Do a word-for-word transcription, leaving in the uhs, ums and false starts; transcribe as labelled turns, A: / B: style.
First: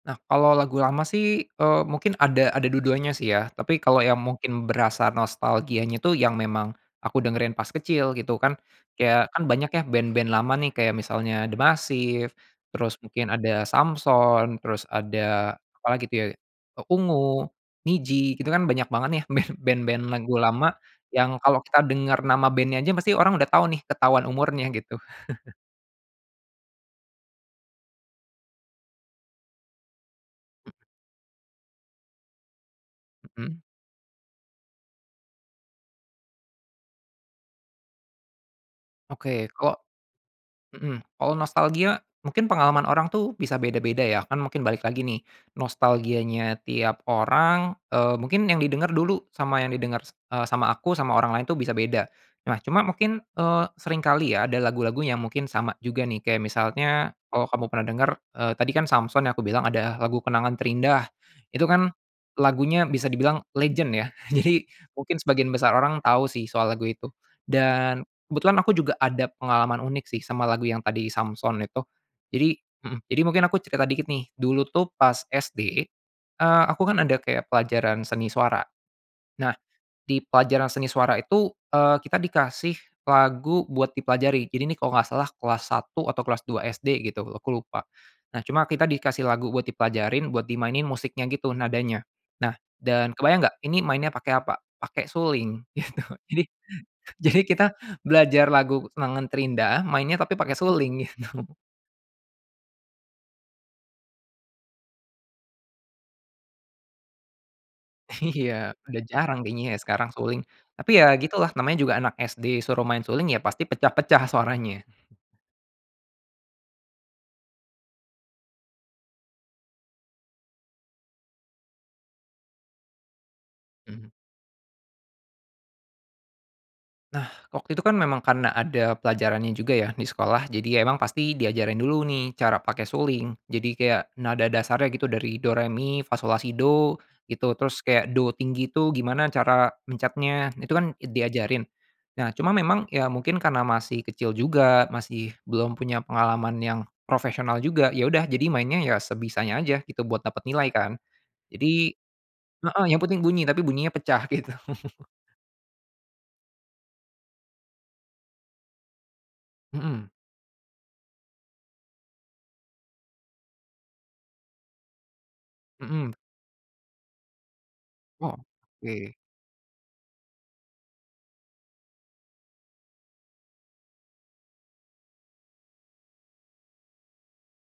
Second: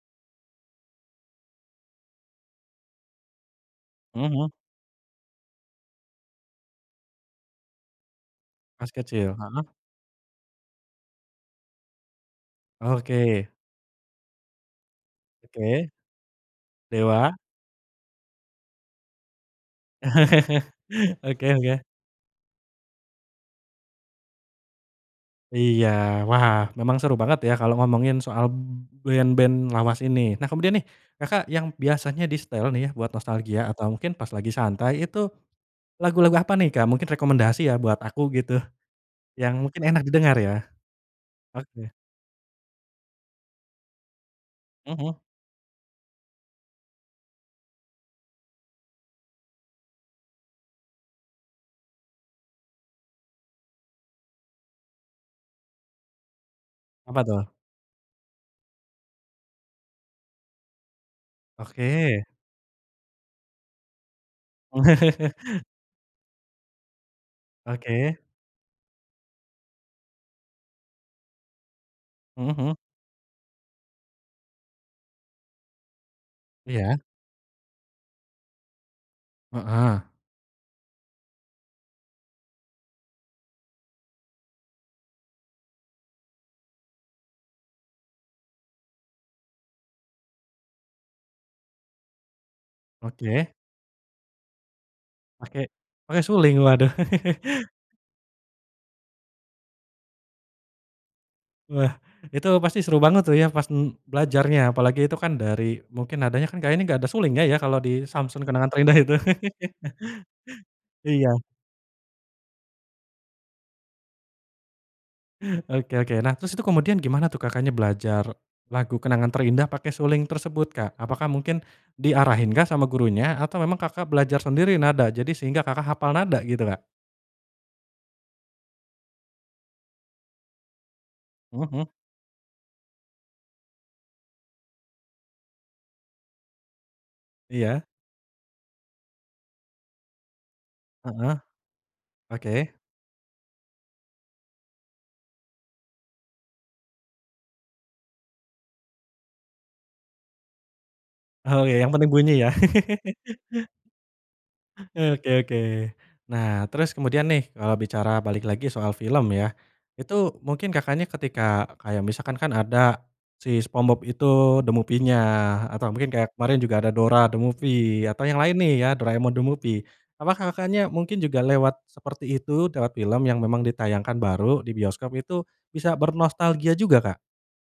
A: Nah, kalau lagu lama sih, eee, mungkin ada ada dua-duanya sih ya. Tapi kalau yang
B: Mhm mhm.
A: mungkin berasa nostalgianya itu yang memang aku dengerin pas kecil, gitu kan.
B: Pas
A: Kayak,
B: kecil?
A: kan banyak
B: Heeh.
A: ya, band-band lama nih, kayak misalnya D'Masiv terus mungkin
B: Oke.
A: ada Samson, terus ada apa
B: Oke.
A: lagi itu ya, eee,
B: Dewa?
A: Ungu, Nidji, itu kan banyak banget nih, band band-band lagu lama yang
B: Oke
A: kalau kita
B: oke.
A: denger nama bandnya aja pasti orang udah tahu nih, ketahuan umurnya, gitu.
B: Iya. Wah, memang seru banget ya, kalo ngomongin soal b band-band lawas ini. Nah, kemudian
A: Mhm.
B: nih, Kakak, yang biasanya disetel nih ya, buat
A: Mhm.
B: nostalgia atau mungkin pas lagi santai, itu lagu-lagu apa nih, Kak, mungkin rekomendasi ya, buat aku gitu,
A: Oke.
B: yang
A: Kalau
B: mungkin enak didengar ya?
A: mhm, kalo
B: Oke.
A: nostalgia mungkin pengalaman orang tuh bisa beda-beda ya. Kan mungkin balik
B: Mhm
A: lagi
B: mhm.
A: nih, nostalgianya tiap orang, eee, mungkin yang didenger dulu sama yang didenger, s eee, sama aku, sama orang lain tuh bisa beda. Nah, cuma mungkin, eee, seringkali ya, ada lagu-lagu yang mungkin sama juga nih, kayak misalnya
B: Apa tuh?
A: kalau kamu pernah denger, eee, tadi kan, Samson ya, aku bilang, ada lagu Kenangan Terindah. Itu kan
B: Oke.
A: lagunya bisa dibilang legend ya. Jadi mungkin sebagian besar orang tahu sih, soal lagu itu. Dan
B: Oke.
A: kebetulan aku juga ada pengalaman unik sih, sama lagu yang tadi Samson itu. Jadi
B: Mhm mhm.
A: mhm, jadi mungkin aku cerita dikit nih, dulu tuh pas S-D, eee, aku
B: Iya.
A: kan ada kayak pelajaran seni suara. Nah,
B: Heeh.
A: di pelajaran seni suara itu, eee, kita dikasih lagu buat dipelajari. Jadi, ini kalau nggak salah kelas satu atau kelas dua S-D gitu, aku lupa. Nah, cuma kita dikasih lagu buat dipelajarin buat dimainin musiknya gitu, nadanya. Nah dan kebayang
B: Oke.
A: nggak, ini mainnya pakai apa? Pakai suling,
B: Pakai
A: gitu.
B: pakai
A: Jadi
B: suling? Waduh.
A: jadi kita belajar lagu Kenangan Terindah, mainnya tapi pakai suling, gitu.
B: Wah, itu pasti seru banget tuh ya, pas, m belajarnya. Apalagi itu kan dari mungkin nadanya kan kayaknya nggak ada sulingnya ya, kalau di Samson
A: Iya,
B: Kenangan Terindah
A: udah
B: itu.
A: jarang kayaknya ya, sekarang suling. Tapi, ya
B: Iya.
A: gitulah, namanya juga anak S-D, disuruh main suling, ya pasti pecah-pecah suaranya.
B: Oke oke. Nah, terus itu kemudian gimana tuh, Kakaknya, belajar lagu Kenangan Terindah pakai suling tersebut, Kak? Apakah mungkin diarahin kah sama gurunya atau memang, Kakak,
A: Mhm.
B: belajar sendiri nada, jadi sehingga, Kakak, hafal nada gitu, Kak?
A: Nah, waktu itu kan memang karena ada pelajarannya juga ya, di sekolah. Jadi emang pasti
B: Mhm
A: diajarin
B: mhm.
A: dulu nih, cara pakai suling. Jadi kayak nada dasarnya gitu, dari do, re, mi, fa, so, la, si, do, gitu. Terus
B: Iya.
A: kayak do tinggi itu gimana cara mencetnya, itu kan, eee,
B: Heeh.
A: diajarin. Nah, cuma
B: Oke.
A: memang, ya mungkin karena masih kecil juga, masih belum punya pengalaman yang profesional juga, ya udah, jadi mainnya ya sebisanya aja gitu, buat dapet nilai kan.
B: Oh iya, yang
A: Jadi
B: penting bunyi ya?
A: heeh, yang penting bunyi, tapi bunyinya pecah, gitu.
B: Oke oke. Nah, terus kemudian nih, kalau bicara balik lagi soal film ya.
A: Mhm.
B: Itu mungkin, Kakaknya, ketika, eee, kayak misalkan, kan ada si Spongebob itu The Movie-nya atau
A: Mhm.
B: mungkin kayak kemarin juga ada Dora The Movie atau yang lain nih ya,
A: Oke.
B: Doraemon The Movie. Apakah, Kakaknya, mungkin juga lewat seperti itu, lewat film yang memang ditayangkan baru di bioskop. Itu bisa bernostalgia juga, Kak?